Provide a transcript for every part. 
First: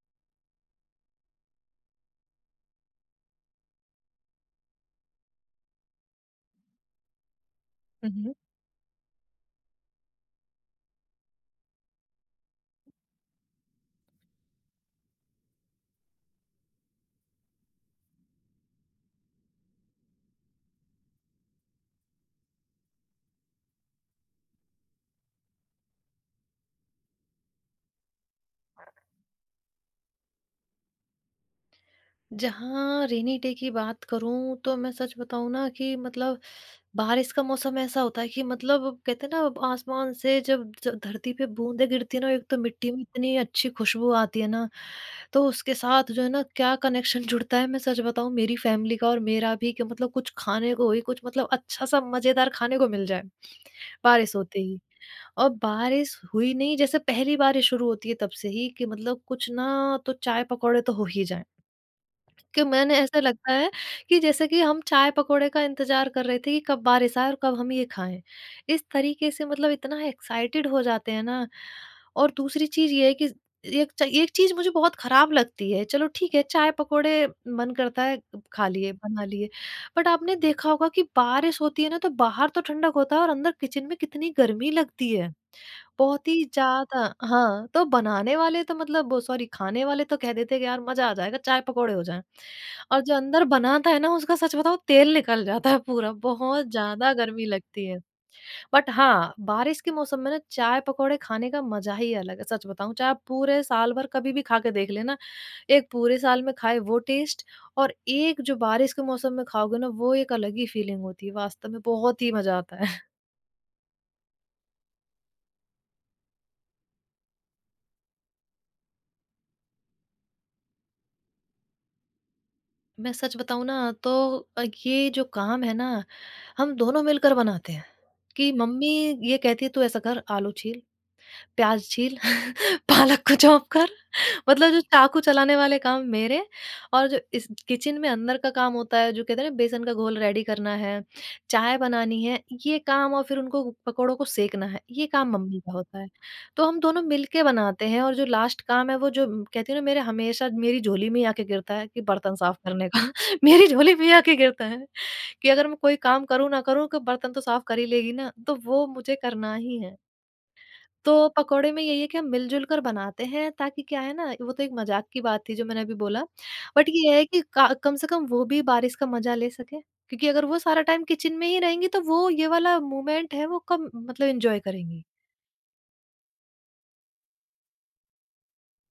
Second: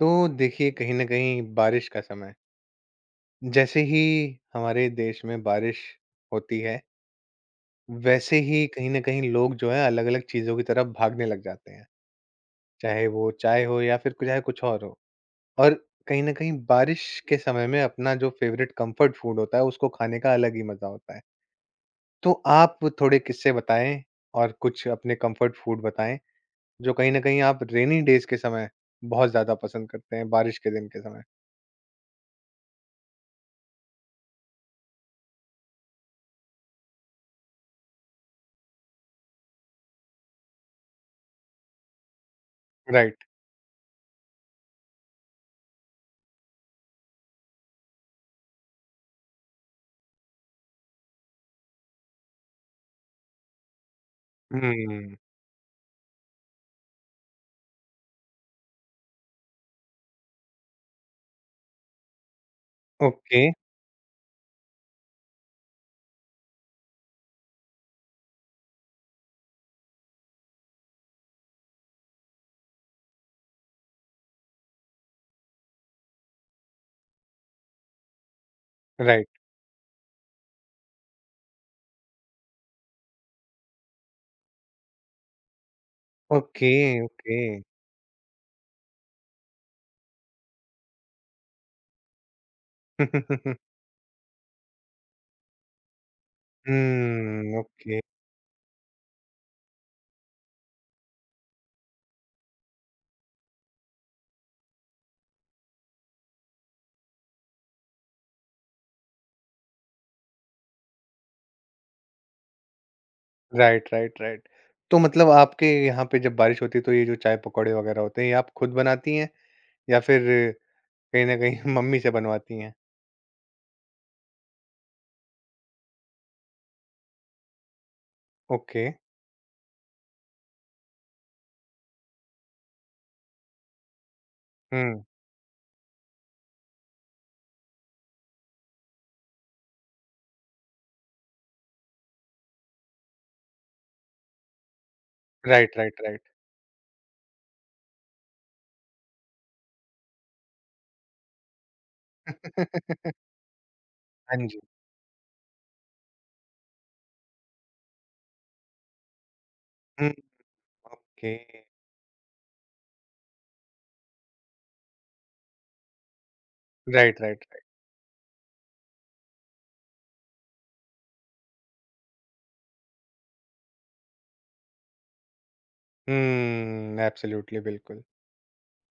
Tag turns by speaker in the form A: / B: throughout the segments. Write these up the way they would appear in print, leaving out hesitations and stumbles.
A: तो देखिए कहीं न कहीं बारिश का समय, जैसे ही हमारे देश में बारिश होती है,
B: हम्म
A: वैसे ही कहीं न कहीं लोग जो है अलग-अलग चीज़ों की तरफ भागने लग जाते हैं। चाहे वो चाय हो या फिर चाहे कुछ और हो। और कहीं न कहीं बारिश के समय में अपना जो फ़ेवरेट कम्फर्ट फूड होता है उसको खाने का अलग ही मज़ा होता है। तो आप थोड़े किस्से बताएँ और कुछ अपने कम्फर्ट फूड बताएँ, जो कहीं न कहीं आप रेनी डेज़ के समय बहुत ज़्यादा पसंद करते हैं, बारिश के दिन के समय?
B: जहाँ रेनी डे की बात करूं तो मैं सच बताऊं ना कि मतलब बारिश का मौसम ऐसा होता है कि मतलब कहते हैं ना, अब आसमान से जब धरती पे बूंदें गिरती है ना, एक तो मिट्टी में
A: राइट।
B: इतनी अच्छी खुशबू आती है ना। तो उसके साथ जो है ना क्या कनेक्शन जुड़ता है, मैं सच बताऊं मेरी फैमिली का और मेरा भी, कि मतलब कुछ खाने को ही कुछ मतलब अच्छा सा मजेदार खाने को मिल जाए बारिश होते ही।
A: हुँ,
B: और बारिश हुई नहीं, जैसे पहली बारिश शुरू होती है तब से ही कि मतलब कुछ ना, तो चाय पकौड़े तो हो ही जाए। कि मैंने ऐसा
A: ओके।
B: लगता है कि जैसे कि हम चाय-पकौड़े का इंतज़ार कर रहे थे कि कब बारिश आए और कब हम ये खाएँ। इस तरीके से मतलब इतना एक्साइटेड हो जाते हैं ना। और दूसरी चीज़ ये है कि एक चीज़ मुझे बहुत ख़राब लगती है, चलो ठीक है चाय-पकौड़े मन करता है खा लिए, बना
A: राइट,
B: लिए। बट आपने देखा होगा कि बारिश होती है ना तो बाहर तो ठंडक होता है और अंदर किचन में कितनी गर्मी लगती है। बहुत ही
A: ओके,
B: ज़्यादा
A: ओके।
B: हाँ, तो बनाने वाले तो मतलब वो सॉरी खाने वाले तो कह देते हैं कि यार मज़ा आ जाएगा चाय-पकौड़े हो जाएँ। और जो अंदर बनाता है ना उसका सच बताऊँ तेल निकल जाता है पूरा, बहुत ज़्यादा गर्मी
A: हुँ,
B: लगती है।
A: ओके।
B: बट हाँ, बारिश के मौसम में ना चाय-पकौड़े खाने का मज़ा ही अलग है, सच बताऊँ। चाहे आप पूरे साल भर कभी भी खा के देख लेना, एक पूरे साल में खाए वो टेस्ट और एक जो बारिश के मौसम में खाओगे ना वो एक अलग ही फीलिंग होती है, वास्तव में बहुत ही मज़ा आता है।
A: Right, right, right. तो मतलब आपके यहाँ पे जब बारिश होती है तो ये जो चाय पकौड़े वगैरह होते हैं ये आप खुद बनाती हैं या फिर कहीं न कहीं मम्मी से बनवाती हैं?
B: मैं सच बताऊँ ना तो ये जो काम है ना हम दोनों मिलकर बनाते हैं। कि
A: ओके,
B: मम्मी ये कहती है तू ऐसा कर आलू छील, प्याज छील, पालक को चॉप कर। मतलब जो
A: हुँ।
B: चाकू चलाने वाले काम मेरे। और जो इस किचन में अंदर का काम होता है, जो कहते हैं ना बेसन का घोल रेडी करना है, चाय बनानी है, ये काम और फिर उनको पकौड़ों को सेंकना है, ये काम मम्मी का
A: राइट,
B: होता
A: राइट,
B: है।
A: राइट।
B: तो हम दोनों मिलके बनाते हैं और जो लास्ट काम है वो जो कहती हूँ ना मेरे हमेशा मेरी झोली में ही आके गिरता है कि बर्तन साफ करने का, मेरी झोली में ही आके
A: हाँ जी।
B: गिरता है कि अगर मैं कोई काम करूँ ना करूँ कि बर्तन तो साफ कर ही लेगी ना, तो वो मुझे करना ही है।
A: हुँ,
B: तो
A: ओके।
B: पकोड़े में यही है कि हम मिल-जुल कर बनाते हैं ताकि क्या है ना, वो तो एक मज़ाक की बात थी जो मैंने अभी बोला। बट ये
A: राइट,
B: है कि
A: राइट, राइट।
B: का कम से कम वो भी बारिश का मज़ा ले सकें, क्योंकि अगर वो सारा टाइम किचन में ही रहेंगी तो वो ये वाला मोमेंट है वो कम मतलब एन्जॉय करेंगी।
A: हुँ, एब्सोल्यूटली बिल्कुल।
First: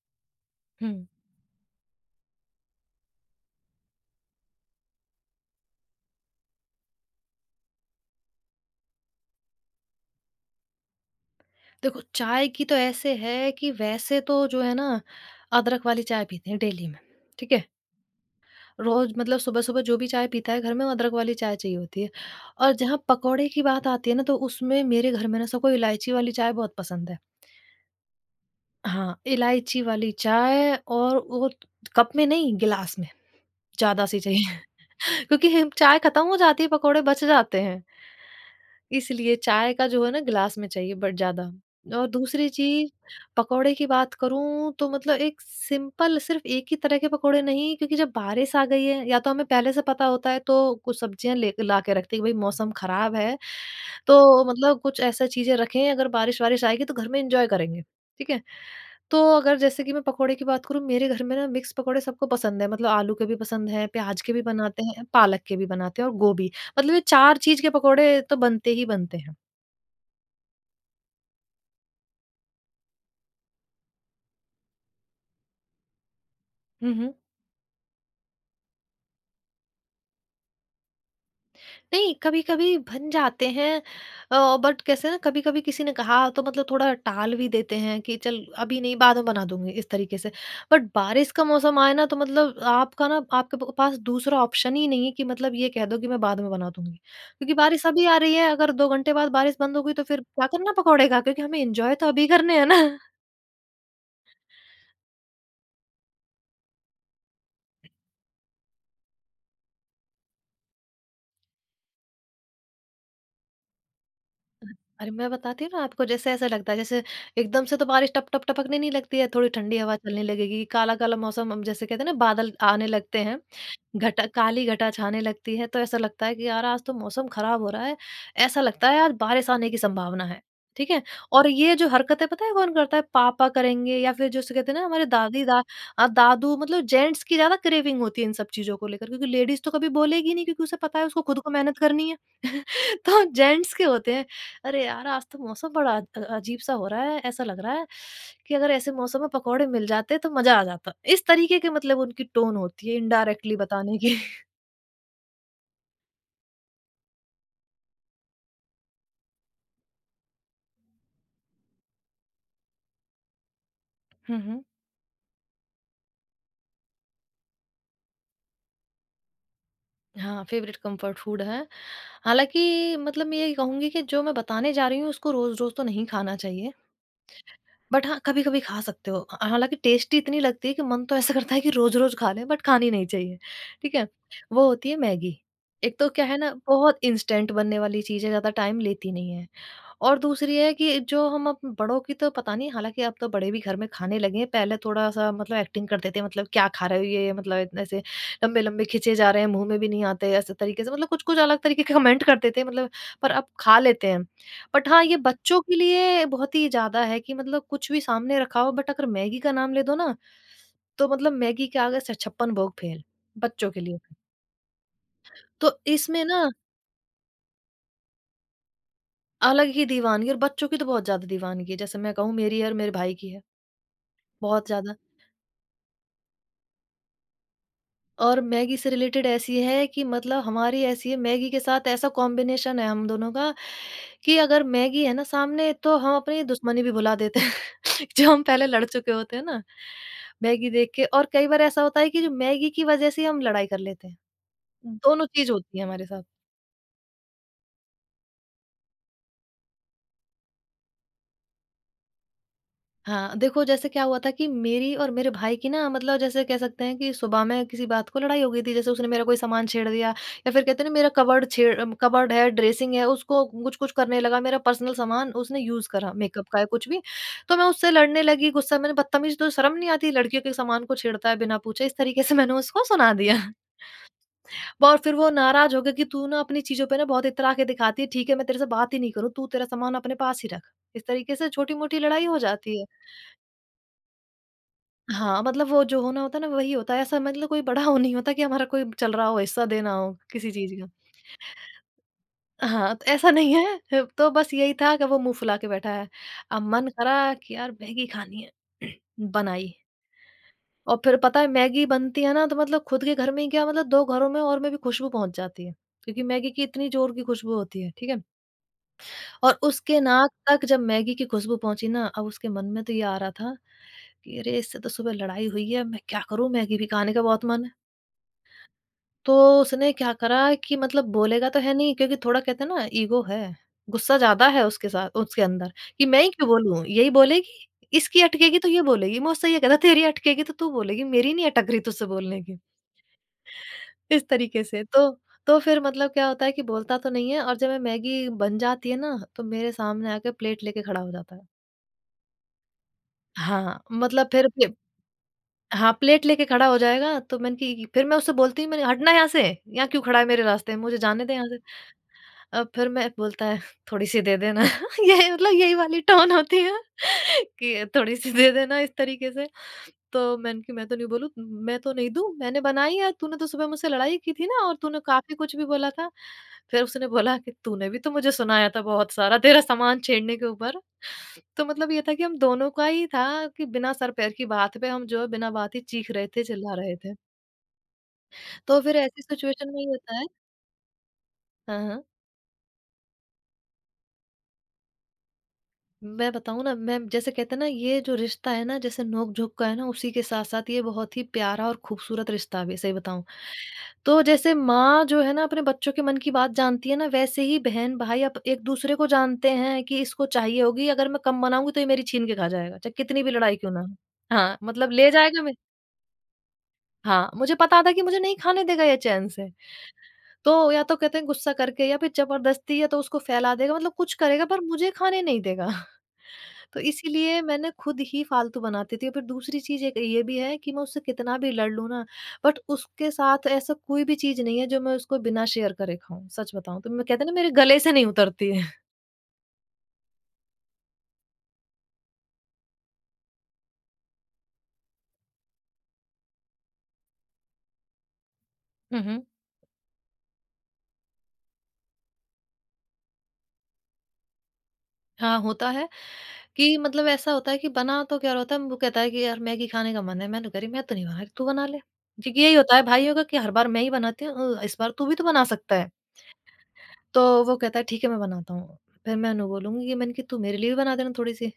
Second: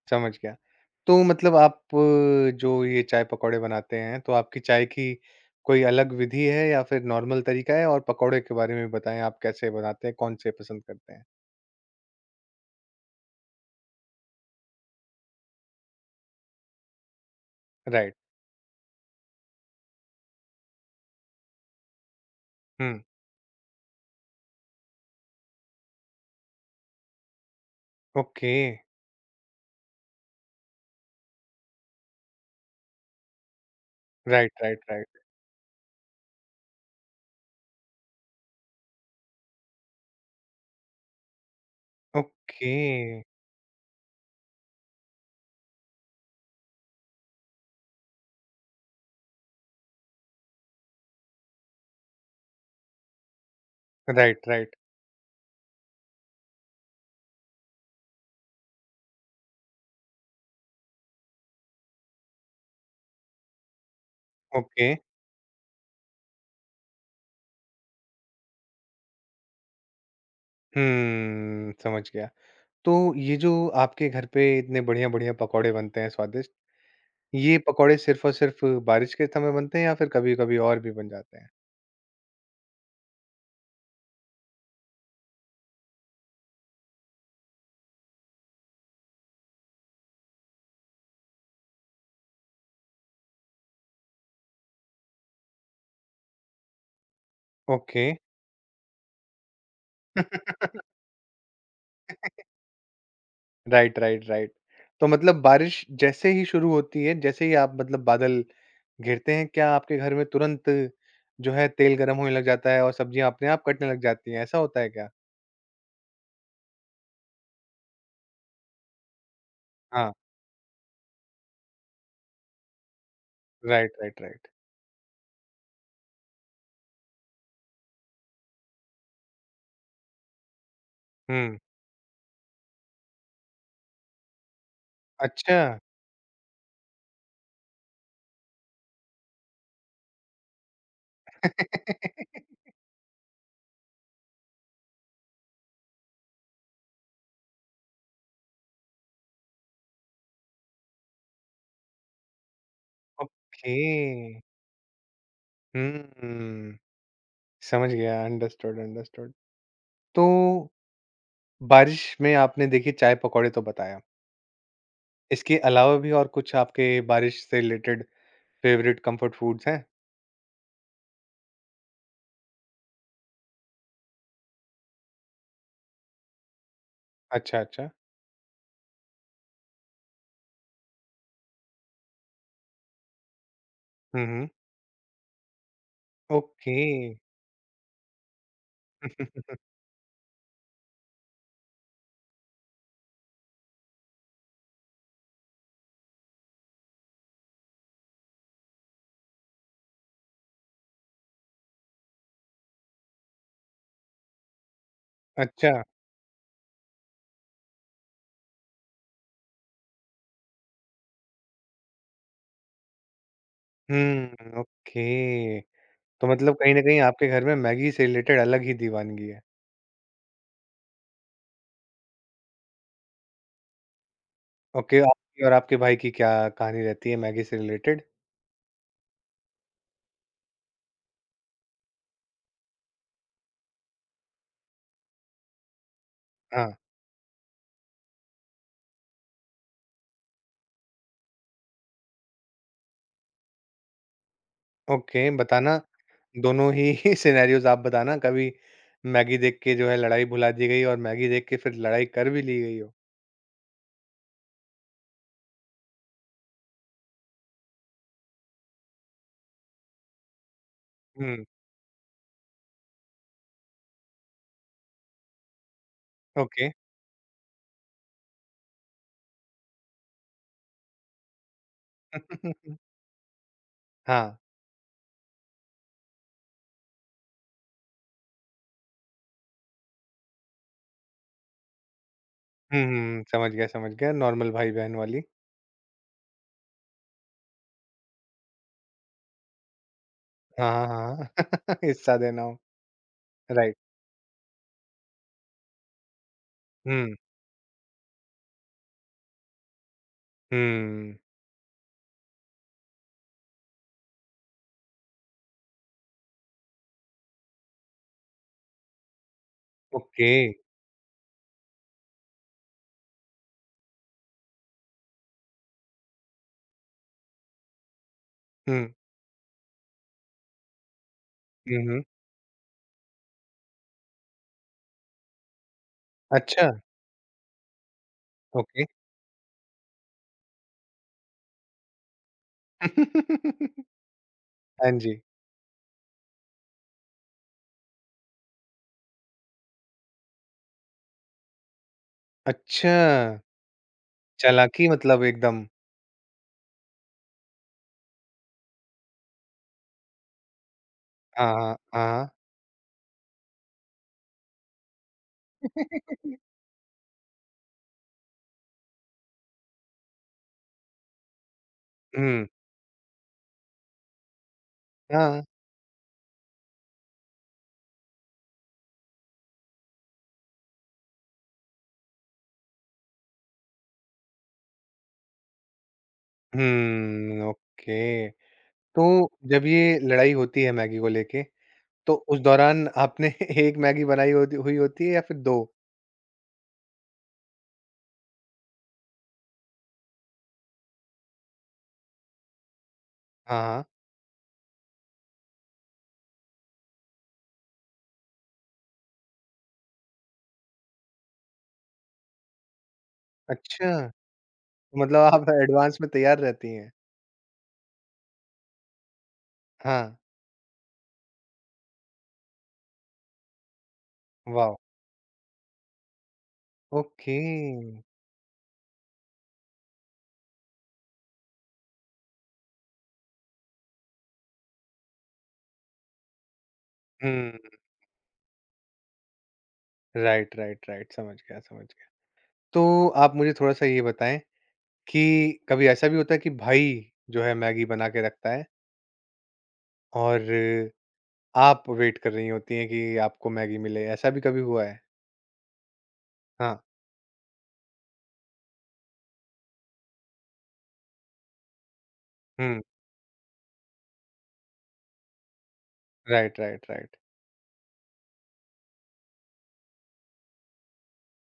A: समझ गया।
B: हुँ।
A: तो मतलब आप जो ये चाय-पकौड़े बनाते हैं, तो आपकी चाय की कोई अलग विधि है या फिर नॉर्मल तरीका है? और पकौड़े के बारे में बताएँ, आप कैसे बनाते हैं, कौन-से पसंद करते हैं?
B: देखो चाय की तो ऐसे है कि वैसे तो जो है ना, अदरक वाली चाय पीते हैं डेली में, ठीक है?
A: राइट।
B: रोज़ मतलब सुबह-सुबह जो भी चाय पीता है घर में वो अदरक वाली चाय चाहिए होती है। और
A: हुँ।
B: जहाँ पकोड़े की बात आती है ना, तो उसमें मेरे घर में ना सबको इलायची वाली चाय बहुत पसंद है।
A: ओके।
B: हाँ, इलायची वाली चाय और वो कप में नहीं गिलास में, ज़्यादा सी
A: राइट,
B: चाहिए,
A: राइट, राइट।
B: क्योंकि हम चाय खत्म हो जाती है, पकोड़े बच जाते हैं, इसलिए चाय का जो है ना गिलास में चाहिए बट ज़्यादा। और दूसरी
A: ओके।
B: चीज़ पकोड़े की बात करूँ तो मतलब एक सिंपल सिर्फ़ एक ही तरह के पकोड़े नहीं, क्योंकि जब बारिश आ गई है या तो हमें पहले से पता होता है तो कुछ सब्जियाँ ले ला के रखते हैं कि भई मौसम ख़राब है, तो
A: राइट, राइट।
B: मतलब कुछ ऐसा चीज़ें रखें अगर बारिश-वारिश आएगी तो घर में एन्जॉय करेंगे, ठीक है? तो अगर जैसे कि मैं पकोड़े की बात करूँ, मेरे घर में ना मिक्स पकोड़े सबको पसंद है। मतलब आलू के भी पसंद हैं, प्याज के भी बनाते
A: ओके।
B: हैं, पालक के भी बनाते हैं और गोभी। मतलब ये 4 चीज़ के पकोड़े तो बनते ही बनते हैं।
A: समझ गया। तो ये जो आपके घर पे इतने बढ़िया-बढ़िया पकौड़े बनते हैं स्वादिष्ट,
B: हुँ, हुँ।
A: ये पकौड़े सिर्फ़ और सिर्फ़ बारिश के समय बनते हैं या फिर कभी-कभी और भी बन जाते हैं?
B: नहीं, कभी-कभी बन जाते हैं। बट कैसे ना कभी-कभी किसी ने कहा तो मतलब थोड़ा टाल भी देते हैं कि चल अभी नहीं बाद में बना दूँगी इस तरीके से। बट बारिश का मौसम आए ना तो मतलब आपका ना आपके प पास दूसरा ऑप्शन ही नहीं है कि मतलब ये कह दो कि मैं बाद में बना दूँगी। क्योंकि बारिश
A: ओके।
B: अभी आ रही है अगर 2 घंटे बाद बारिश बंद हो गई तो फिर क्या करना पकौड़े का, क्योंकि हमें एन्जॉय तो अभी करने हैं ना।
A: Right, right, right. तो मतलब बारिश जैसे ही शुरू होती है, जैसे ही आप मतलब बादल घिरते हैं, क्या आपके घर में तुरंत जो है तेल गरम होने लग जाता है और सब्जियाँ अपने आप कटने लग जाती हैं, ऐसा होता है क्या?
B: अरे, मैं बताती हूँ ना आपको, जैसे ऐसा लगता है जैसे एकदम से तो बारिश टप-टप टपकने नहीं लगती है, थोड़ी ठंडी हवा
A: हाँ,
B: चलने लगेगी, काला-काला मौसम, हम जैसे कहते हैं ना बादल आने लगते हैं।
A: राइट, राइट,
B: घटा,
A: राइट।
B: काली घटा छाने लगती है, तो ऐसा लगता है कि यार आज तो मौसम खराब हो रहा है। ऐसा लगता है आज बारिश आने की संभावना है, ठीक है? और
A: हुँ,
B: ये जो हरकतें पता है कौन करता है? पापा करेंगे या फिर जिसे कहते हैं ना हमारे
A: अच्छा।
B: दादू, मतलब जेंट्स की ज़्यादा क्रेविंग होती है इन सब चीज़ों को लेकर, क्योंकि लेडीज़ तो कभी बोलेगी नहीं क्योंकि उसे पता है उसको खुद को मेहनत करनी है। तो जेंट्स के होते हैं, अरे यार आज तो मौसम बड़ा अजीब सा हो रहा है, ऐसा लग रहा है कि अगर ऐसे मौसम में पकौड़े मिल जाते तो मज़ा आ जाता। इस तरीके के मतलब उनकी टोन होती है इनडायरेक्टली
A: ओके।
B: बताने की।
A: हुँ, समझ गया, अंडरस्टूड, अंडरस्टूड। तो बारिश में आपने देखिए चाय-पकौड़े तो बताया,
B: हुँ, हुँ।
A: इसके अलावा भी और कुछ आपके बारिश से रिलेटेड फ़ेवरेट कम्फर्ट फूड्स हैं?
B: हाँ, फेवरेट कंफर्ट फूड है। हालाँकि मतलब मैं यही कहूँगी कि जो मैं बताने जा रही हूँ उसको रोज़-रोज़ तो नहीं खाना चाहिए।
A: अच्छा, अच्छा।
B: बट हाँ, कभी-कभी खा सकते हो। ह हालाँकि टेस्टी इतनी लगती है कि मन तो ऐसा करता है कि रोज़-रोज़ खा लें बट खानी नहीं चाहिए, ठीक है?
A: हुँ, हुँ।
B: वो होती है मैगी। एक तो क्या है ना
A: ओके।
B: बहुत इंस्टेंट बनने वाली चीज़ है, ज़्यादा टाइम लेती नहीं है। और दूसरी है कि जो हम अब बड़ों की तो पता नहीं, हालाँकि अब तो बड़े भी घर में खाने लगे हैं, पहले थोड़ा-सा मतलब एक्टिंग करते थे, मतलब क्या खा रहे हो ये? मतलब इतने से लंबे-लंबे खींचे जा रहे हैं, मुँह में भी नहीं आते ऐसे तरीके से, मतलब कुछ-कुछ अलग तरीके के कमेंट करते थे मतलब, पर अब खा लेते हैं। बट हाँ, ये बच्चों
A: अच्छा।
B: के लिए बहुत ही ज़्यादा है कि मतलब कुछ भी सामने रखा हो बट अगर मैगी का नाम ले दो ना, तो मतलब मैगी के आगे से छप्पन भोग फेल, बच्चों के लिए।
A: हुँ, ओके।
B: तो इसमें
A: तो
B: ना
A: मतलब कहीं न कहीं आपके घर में मैगी से रिलेटेड अलग ही दीवानगी है।
B: अलग ही दीवानगी, और बच्चों की तो बहुत ज़्यादा दीवानगी है, जैसे मैं कहूँ मेरी है और मेरे भाई की है, बहुत ज़्यादा।
A: ओके, आपकी और आपके भाई की क्या कहानी रहती है मैगी से रिलेटेड?
B: और मैगी से रिलेटेड ऐसी है कि मतलब हमारी ऐसी है, मैगी के साथ ऐसा कॉम्बिनेशन है हम दोनों का कि अगर मैगी है ना सामने तो हम अपनी
A: हाँ,
B: दुश्मनी भी भुला देते हैं, जो हम पहले लड़ चुके होते हैं ना, मैगी देख के। और कई बार ऐसा होता है कि जो मैगी की वजह से हम लड़ाई कर लेते हैं,
A: ओके
B: दोनों चीज
A: बताना
B: होती है हमारे साथ।
A: दोनों ही सिनेरियोज़ आप बताना कभी मैगी देख के जो है लड़ाई भुला दी गई और मैगी देख के फिर लड़ाई कर भी ली गई हो?
B: हाँ, देखो जैसे क्या हुआ था कि मेरी और मेरे भाई की ना मतलब जैसे कह सकते हैं कि सुबह में किसी बात को लड़ाई हो गई थी। जैसे उसने मेरा कोई सामान छेड़ दिया या फिर कहते हैं ना मेरा
A: हुँ,
B: कबर्ड है, ड्रेसिंग है उसको कुछ-कुछ करने लगा। मेरा पर्सनल सामान उसने यूज़ करा मेकअप का या
A: ओके।
B: कुछ भी। तो मैं उससे लड़ने लगी, गुस्सा मैंने बदतमीज़, तो शर्म नहीं आती लड़कियों के सामान को छेड़ता है बिना पूछे। इस तरीके से मैंने उसको सुना दिया।
A: हाँ।
B: और फिर वो नाराज़ हो गया कि तू ना अपनी चीज़ों पे ना बहुत इतरा के दिखाती है। ठीक है मैं तेरे से बात ही नहीं करूँ, तू तेरा सामान अपने पास ही रख। इस तरीके से छोटी-मोटी लड़ाई हो जाती
A: हुँ,
B: है।
A: हुँ, हुँ, समझ गया नॉर्मल भाई-बहन वाली।
B: हाँ, मतलब वो जो होना होता है ना वही होता है। ऐसा मतलब कोई बड़ा वो नहीं होता कि हमारा कोई चल रहा हो, हिस्सा देना हो किसी चीज़
A: हाँ,
B: का।
A: हाँ, हाँ, हिस्सा देना हो।
B: हाँ, तो ऐसा नहीं है।
A: राइट।
B: ह तो बस यही था कि वो मुँह फुला के बैठा है। अब मन
A: हुँ,
B: करा कि यार मैगी खानी है, बनाई। और फिर
A: हुँ।
B: पता है मैगी बनती है ना तो मतलब खुद के घर में ही क्या मतलब 2 घरों में और में भी खुशबू पहुँच जाती है। क्योंकि मैगी की इतनी ज़ोर की खुशबू होती है, ठीक है? और उसके
A: ओके।
B: नाक तक जब मैगी की खुशबू पहुँची ना, अब उसके मन में तो ये आ रहा था कि अरे! इससे तो सुबह लड़ाई हुई है, मैं क्या करूँ? मैगी भी खाने का बहुत मन है।
A: हुँ।
B: तो उसने क्या करा कि मतलब बोलेगा तो है
A: हुँ,
B: नहीं,
A: हुँ।
B: क्योंकि थोड़ा कहते हैं ना, ईगो है, गुस्सा ज़्यादा है उसके साथ उसके अंदर कि मैं ही क्यों
A: अच्छा,
B: बोलूँ? यही बोलेगी, इसकी अटकेगी तो ये
A: ओके।
B: बोलेगी। मैं उससे ये कहता, तेरी अटकेगी तो तू बोलेगी, मेरी नहीं अटक रही तुझसे बोलने की। इस तरीके से
A: हाँ
B: तो।
A: जी।
B: तो फिर मतलब क्या होता है कि बोलता तो नहीं है, और जब मैं मैगी बन जाती है ना, तो मेरे सामने आके प्लेट लेके खड़ा हो जाता है।
A: अच्छा,
B: हाँ, मतलब फिर प्ले
A: चालाकी मतलब एकदम।
B: हाँ, प्लेट लेके खड़ा हो जाएगा तो मैंने कि फिर मैं उससे बोलती हूँ, मैंने हटना यहाँ से, यहाँ क्यों खड़ा है मेरे रास्ते में? मुझे जाने दे यहाँ
A: हाँ,
B: से।
A: हाँ, हाँ।
B: फिर मैं बोलता है, थोड़ी-सी दे देना। ये मतलब यही वाली टोन होती है। कि थोड़ी-सी दे देना, इस तरीके से। तो मैंने कि मैं तो नहीं बोलूँ, मैं तो नहीं दूँ,
A: हुँ,
B: मैंने बनाई है, तूने तो सुबह मुझसे लड़ाई की थी ना, और तूने काफ़ी
A: हाँ।
B: कुछ भी बोला था। फिर उसने बोला कि तूने भी तो मुझे सुनाया था बहुत सारा, तेरा सामान छेड़ने के ऊपर। तो मतलब ये था कि हम दोनों का ही था, कि बिना सर पैर की बात पे हम जो है बिना बात ही चीख रहे थे, चिल्ला रहे थे।
A: हुँ, ओके।
B: तो फिर
A: तो
B: ऐसी
A: जब
B: सिचुएशन
A: ये
B: में ये होता है।
A: लड़ाई होती है मैगी को लेके,
B: हाँ, हाँ।
A: तो उस दौरान आपने 1 मैगी बनाई होती हुई होती है या फिर 2?
B: मैं बताऊँ ना, मैं जैसे कहते हैं ना, ये जो रिश्ता है ना, जैसे नोक-झोंक का है ना, उसी के साथ-साथ ये बहुत ही प्यारा और खूबसूरत रिश्ता भी है, सही बताऊँ।
A: हाँ, हाँ।
B: तो जैसे माँ जो है ना, अपने बच्चों के मन की बात जानती है ना, वैसे ही बहन-भाई अब एक-दूसरे को जानते हैं कि इसको चाहिए होगी, अगर मैं कम बनाऊँगी तो ये मेरी छीन के खा जाएगा, चाहे कितनी भी लड़ाई क्यों ना हो।
A: अच्छा,
B: हाँ, मतलब
A: तो
B: ले
A: मतलब
B: जाएगा
A: आप
B: मे
A: एडवांस में तैयार रहती हैं।
B: हाँ, मुझे पता था कि मुझे नहीं खाने देगा ये चैन से।
A: हाँ,
B: तो या तो कहते हैं गुस्सा करके या फिर ज़बरदस्ती, या तो उसको फैला देगा, मतलब कुछ करेगा पर
A: वाओ!
B: मुझे खाने नहीं देगा। तो
A: ओके।
B: इसीलिए मैं ना खुद ही फ़ालतू बनाती थी, और फिर दूसरी चीज़ एक ये भी है कि मैं उससे कितना भी लड़ लूँ ना, बट उसके साथ ऐसा कोई भी चीज़ नहीं है जो मैं उसको बिना शेयर करे खाऊँ, सच बताऊँ तो। मैं कहते हैं ना, मेरे
A: हुँ,
B: गले से नहीं उतरती है।
A: Right, right, right. समझ गया, समझ गया। तो आप मुझे थोड़ा-सा ये बताएँ कि कभी ऐसा भी होता है कि भाई जो है मैगी बना के रखता है
B: हुँ, हुँ।
A: और आप वेट कर रही होती हैं कि आपको मैगी मिले, ऐसा भी कभी हुआ है?
B: हाँ, होता है कि
A: हाँ।
B: मतलब ऐसा होता है कि बना तो क्या होता है, वो कहता है कि यार मैगी खाने का मन है, मैंने कह रही मैं तो नहीं बना रही, तू बना ले। जी, यही होता
A: हुँ।
B: है भाइयों का कि हर बार मैं ही बनाती हूँ, इस बार तू भी तो बना सकता है।
A: Right, right, right.
B: तो वो कहता है ठीक है, मैं बनाता हूँ। फिर मैं उन्हें बोलूँगी, कि मैंने कि तू मेरे लिए भी बना देना थोड़ी-सी।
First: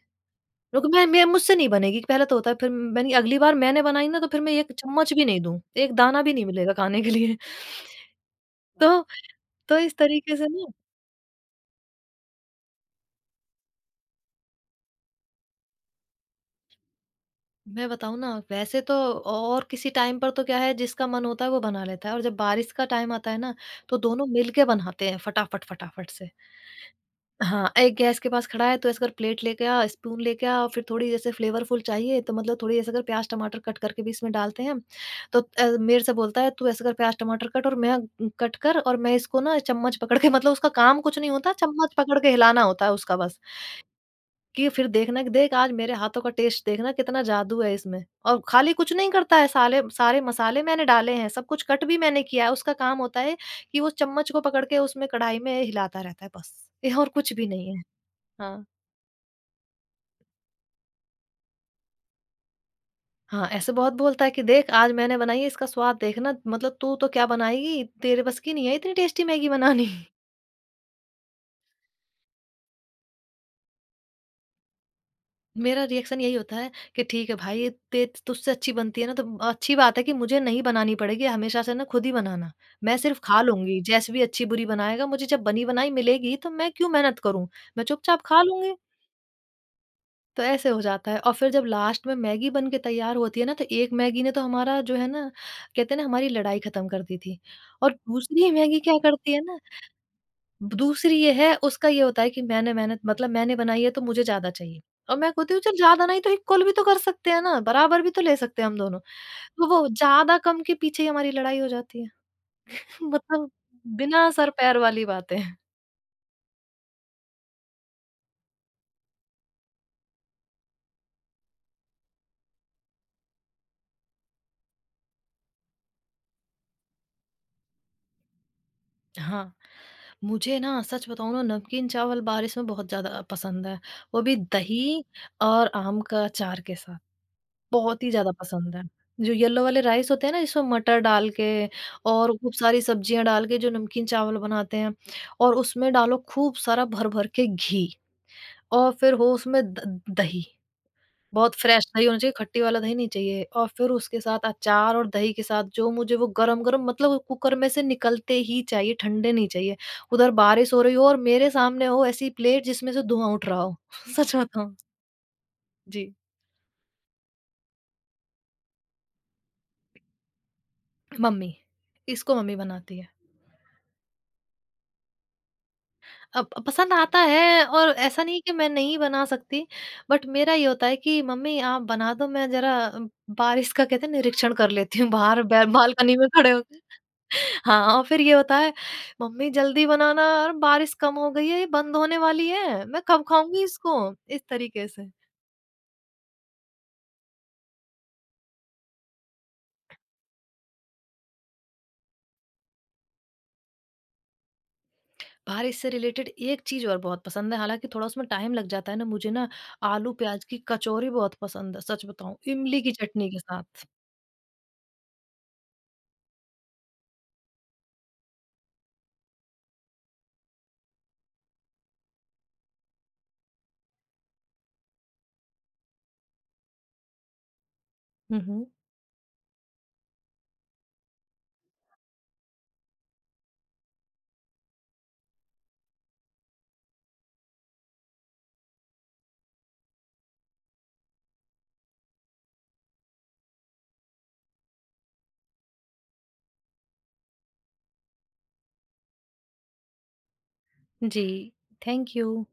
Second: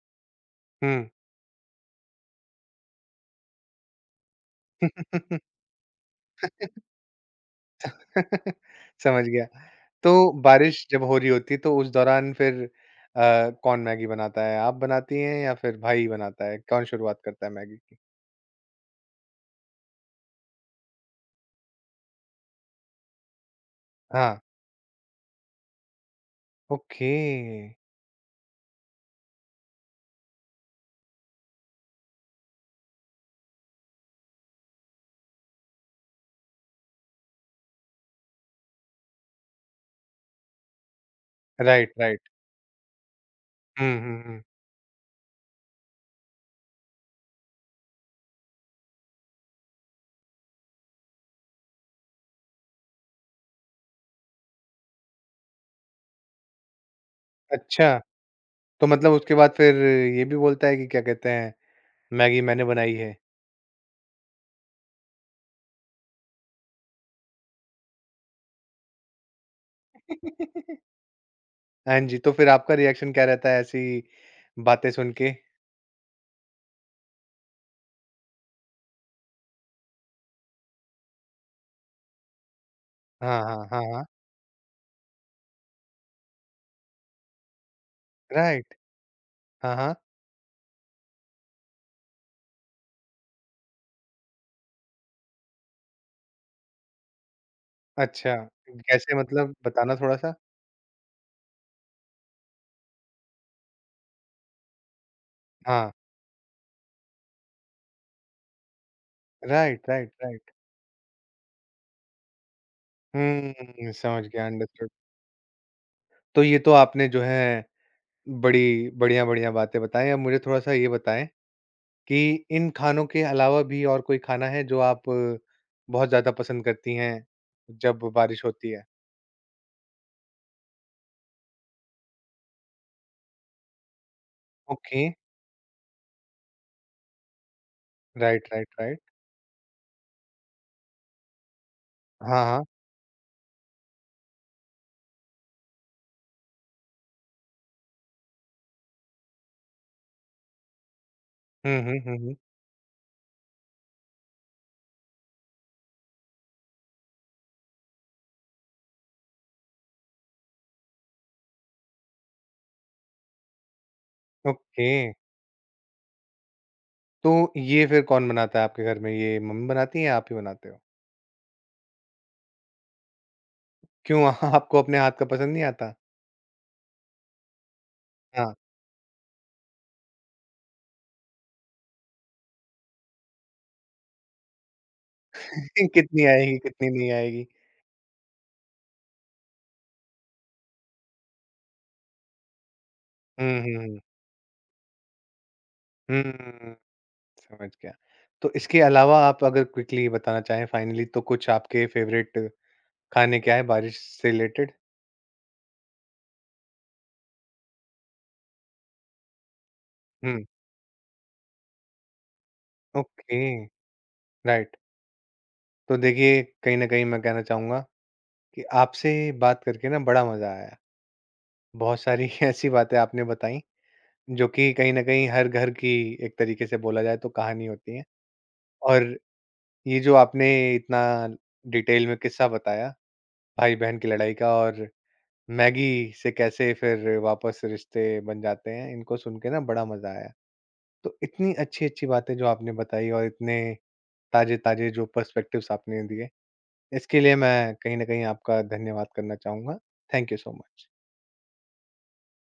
B: देखो, मैं
A: हुँ।
B: मैं मुझसे नहीं बनेगी, पहले तो होता है, फिर मैंने अगली बार मैंने बनाई ना तो फिर मैं 1 चम्मच भी नहीं दूँ, 1 दाना भी नहीं मिलेगा खाने के लिए। तो।
A: समझ गया।
B: तो इस
A: तो
B: तरीके से ना।
A: बारिश जब हो रही होती है तो उस दौरान फिर कौन मैगी बनाता है? आप बनाती हैं या फिर भाई बनाता है? कौन शुरुआत करता है मैगी
B: मैं
A: की?
B: बताऊँ ना, वैसे तो और किसी टाइम पर तो क्या है, जिसका मन होता है वो बना लेता है, और जब बारिश का टाइम आता है ना, तो दोनों
A: हाँ।
B: मिल के बनाते हैं फटाफट, फटाफट से।
A: ओके।
B: हाँ, एक गैस के पास खड़ा है तो ऐसे अगर, प्लेट लेके आ, स्पून लेके आ, और फिर थोड़ी जैसे फ्लेवरफुल चाहिए तो मतलब थोड़ी ऐसे अगर प्याज़ टमाटर कट करके भी इसमें डालते हैं हम, तो मेरे से बोलता है, "तू ऐसे कर प्याज़ टमाटर कट, और मैं कट कर और मैं इसको ना चम्मच पकड़ के"। मतलब उसका काम कुछ नहीं होता,
A: राइट,
B: चम्मच पकड़
A: राइट।
B: के हिलाना होता है उसका बस,
A: हुँ, हुँ, हुँ।
B: कि फिर देखना, कि देख आज मेरे हाथों का टेस्ट, देखना कितना जादू है इसमें। और खाली कुछ नहीं करता है, साले सारे मसाले मैंने डाले हैं, सब कुछ कट भी मैंने किया है, उसका काम होता है कि वो चम्मच को पकड़ के उसमें कढ़ाई में हिलाता रहता है बस। ये और कुछ भी नहीं है।
A: अच्छा।
B: हाँ,
A: तो मतलब उसके बाद फिर ये भी बोलता है कि क्या कहते हैं, मैगी मैंने बनाई है?
B: हाँ, ऐसे बहुत बोलता है कि देख आज मैंने बनाई है, इसका स्वाद देखना, मतलब तू तो क्या बनाएगी, तेरे बस की नहीं है इतनी टेस्टी मैगी बनानी।
A: हाँ जी, तो फिर आपका रिएक्शन क्या रहता है ऐसी बातें सुन के?
B: मेरा रिएक्शन यही होता है कि ठीक है भाई, ये ते तुझसे अच्छी बनती है ना तो अच्छी बात है, कि मुझे नहीं बनानी पड़ेगी, हमेशा से ना खुद ही बनाना। मैं सिर्फ
A: हाँ,
B: खा
A: हाँ,
B: लूँगी,
A: हाँ, हाँ।
B: जैसे भी अच्छी बुरी बनाएगा, मुझे जब बनी बनाई मिलेगी, तो मैं क्यों मेहनत करूँ? मैं चुपचाप खा
A: राइट।
B: लूँगी।
A: हाँ, हाँ।
B: तो ऐसे हो जाता है, और फिर जब लास्ट में मैगी बन के तैयार होती है ना, तो एक मैगी ने तो हमारा जो है ना, कहते हैं ना, हमारी लड़ाई खत्म कर दी थी। और
A: अच्छा,
B: दूसरी मैगी क्या
A: कैसे
B: करती है
A: मतलब
B: ना,
A: बताना थोड़ा-सा?
B: दूसरी ये है, उसका ये होता है कि मैंने मेहनत, मतलब मैंने बनाई है तो मुझे ज़्यादा चाहिए। और मैं कहती हूँ, चल
A: हाँ,
B: ज़्यादा नहीं तो इक्वल भी तो कर सकते हैं ना, बराबर भी तो ले सकते हैं हम दोनों। तो वो
A: राइट, राइट,
B: ज़्यादा
A: राइट।
B: कम के पीछे ही हमारी लड़ाई हो जाती है। मतलब
A: हुँ, समझ
B: बिना
A: गया,
B: सर-पैर
A: अंडरस्टूड।
B: वाली बातें।
A: तो ये तो आपने जो है बड़ी बढ़िया-बढ़िया बातें बताई। अब मुझे थोड़ा-सा ये बताएँ कि इन खानों के अलावा भी और कोई खाना है जो आप बहुत ज़्यादा पसंद करती हैं जब बारिश होती है?
B: हाँ, मुझे ना सच बताऊँ ना, नमकीन चावल बारिश में बहुत ज़्यादा पसंद है। वो भी दही
A: ओके,
B: और आम का अचार के साथ, बहुत ही ज़्यादा
A: राइट, राइट,
B: पसंद है।
A: राइट।
B: जो येलो वाले राइस होते हैं ना, जिसमें मटर डाल के और
A: हाँ,
B: खूब
A: हाँ।
B: सारी सब्जियाँ डाल के जो नमकीन चावल बनाते हैं, और उसमें डालो खूब सारा भर-भर के घी, और फिर हो उसमें द दही। बहुत
A: हुँ,
B: फ्रेश
A: हुँ,
B: दही
A: हुँ,
B: होना चाहिए,
A: हुँ।
B: खट्टी वाला दही नहीं चाहिए, और फिर उसके साथ अचार और दही के साथ जो मुझे, वो गरम-गरम मतलब, वो कुकर में से निकलते ही चाहिए, ठंडे नहीं चाहिए। उधर बारिश हो रही हो, और मेरे सामने हो ऐसी प्लेट जिसमें से धुआँ उठ रहा हो। सच बताऊँ?
A: ओके,
B: जी,
A: तो ये फिर कौन बनाता है आपके घर में? ये मम्मी बनाती हैं या आप ही बनाते हो?
B: मम्मी। इसको मम्मी बनाती है।
A: क्यों आपको अपने हाथ का पसंद नहीं आता?
B: अब पसंद आता है, और ऐसा नहीं कि
A: हाँ,
B: मैं नहीं बना सकती, बट मेरा ये होता है कि मम्मी आप बना दो, मैं ज़रा बारिश का कहते हैं निरीक्षण कर लेती हूँ बाहर बै बालकनी
A: कितनी
B: में खड़े
A: आएगी,
B: होके।
A: कितनी नहीं आएगी?
B: हाँ, और फिर ये होता है, "मम्मी जल्दी बनाना, और बारिश कम हो गई है, ये बंद होने वाली है, मैं कब
A: हुँ,
B: खाऊँगी
A: हुँ,
B: इसको?"
A: हुँ।
B: इस तरीके से।
A: हुँ, समझ गया। तो इसके अलावा आप अगर क्विकली बताना चाहें फाइनली तो कुछ आपके फ़ेवरेट खाने क्या हैं बारिश से रिलेटेड?
B: बारिश से रिलेटेड एक चीज़ और बहुत पसंद है, हालाँकि थोड़ा उसमें टाइम लग जाता है ना, मुझे ना आलू
A: हुँ,
B: प्याज़ की कचौरी बहुत पसंद है, सच बताऊँ, इमली की चटनी
A: ओके,
B: के साथ।
A: राइट। तो देखिए, कहीं न कहीं मैं कहना चाहूँगा कि आपसे बात करके ना बड़ा मज़ा आया। बहुत सारी ऐसी बातें आपने बताई जो कि कहीं न कहीं हर घर की एक तरीके से बोला जाए तो कहानी होती है।
B: हुँ, हुँ।
A: और ये जो आपने इतना डिटेल में किस्सा बताया भाई-बहन की लड़ाई का और मैगी से कैसे फिर वापस रिश्ते बन जाते हैं, इनको सुन के ना बड़ा मज़ा आया। तो इतनी अच्छी-अच्छी बातें जो आपने बताई और इतने ताज़े-ताज़े जो पर्सपेक्टिव्स आपने दिए, इसके लिए मैं कहीं न कहीं आपका धन्यवाद करना चाहूँगा। Thank you so much.
B: जी, थैंक यू।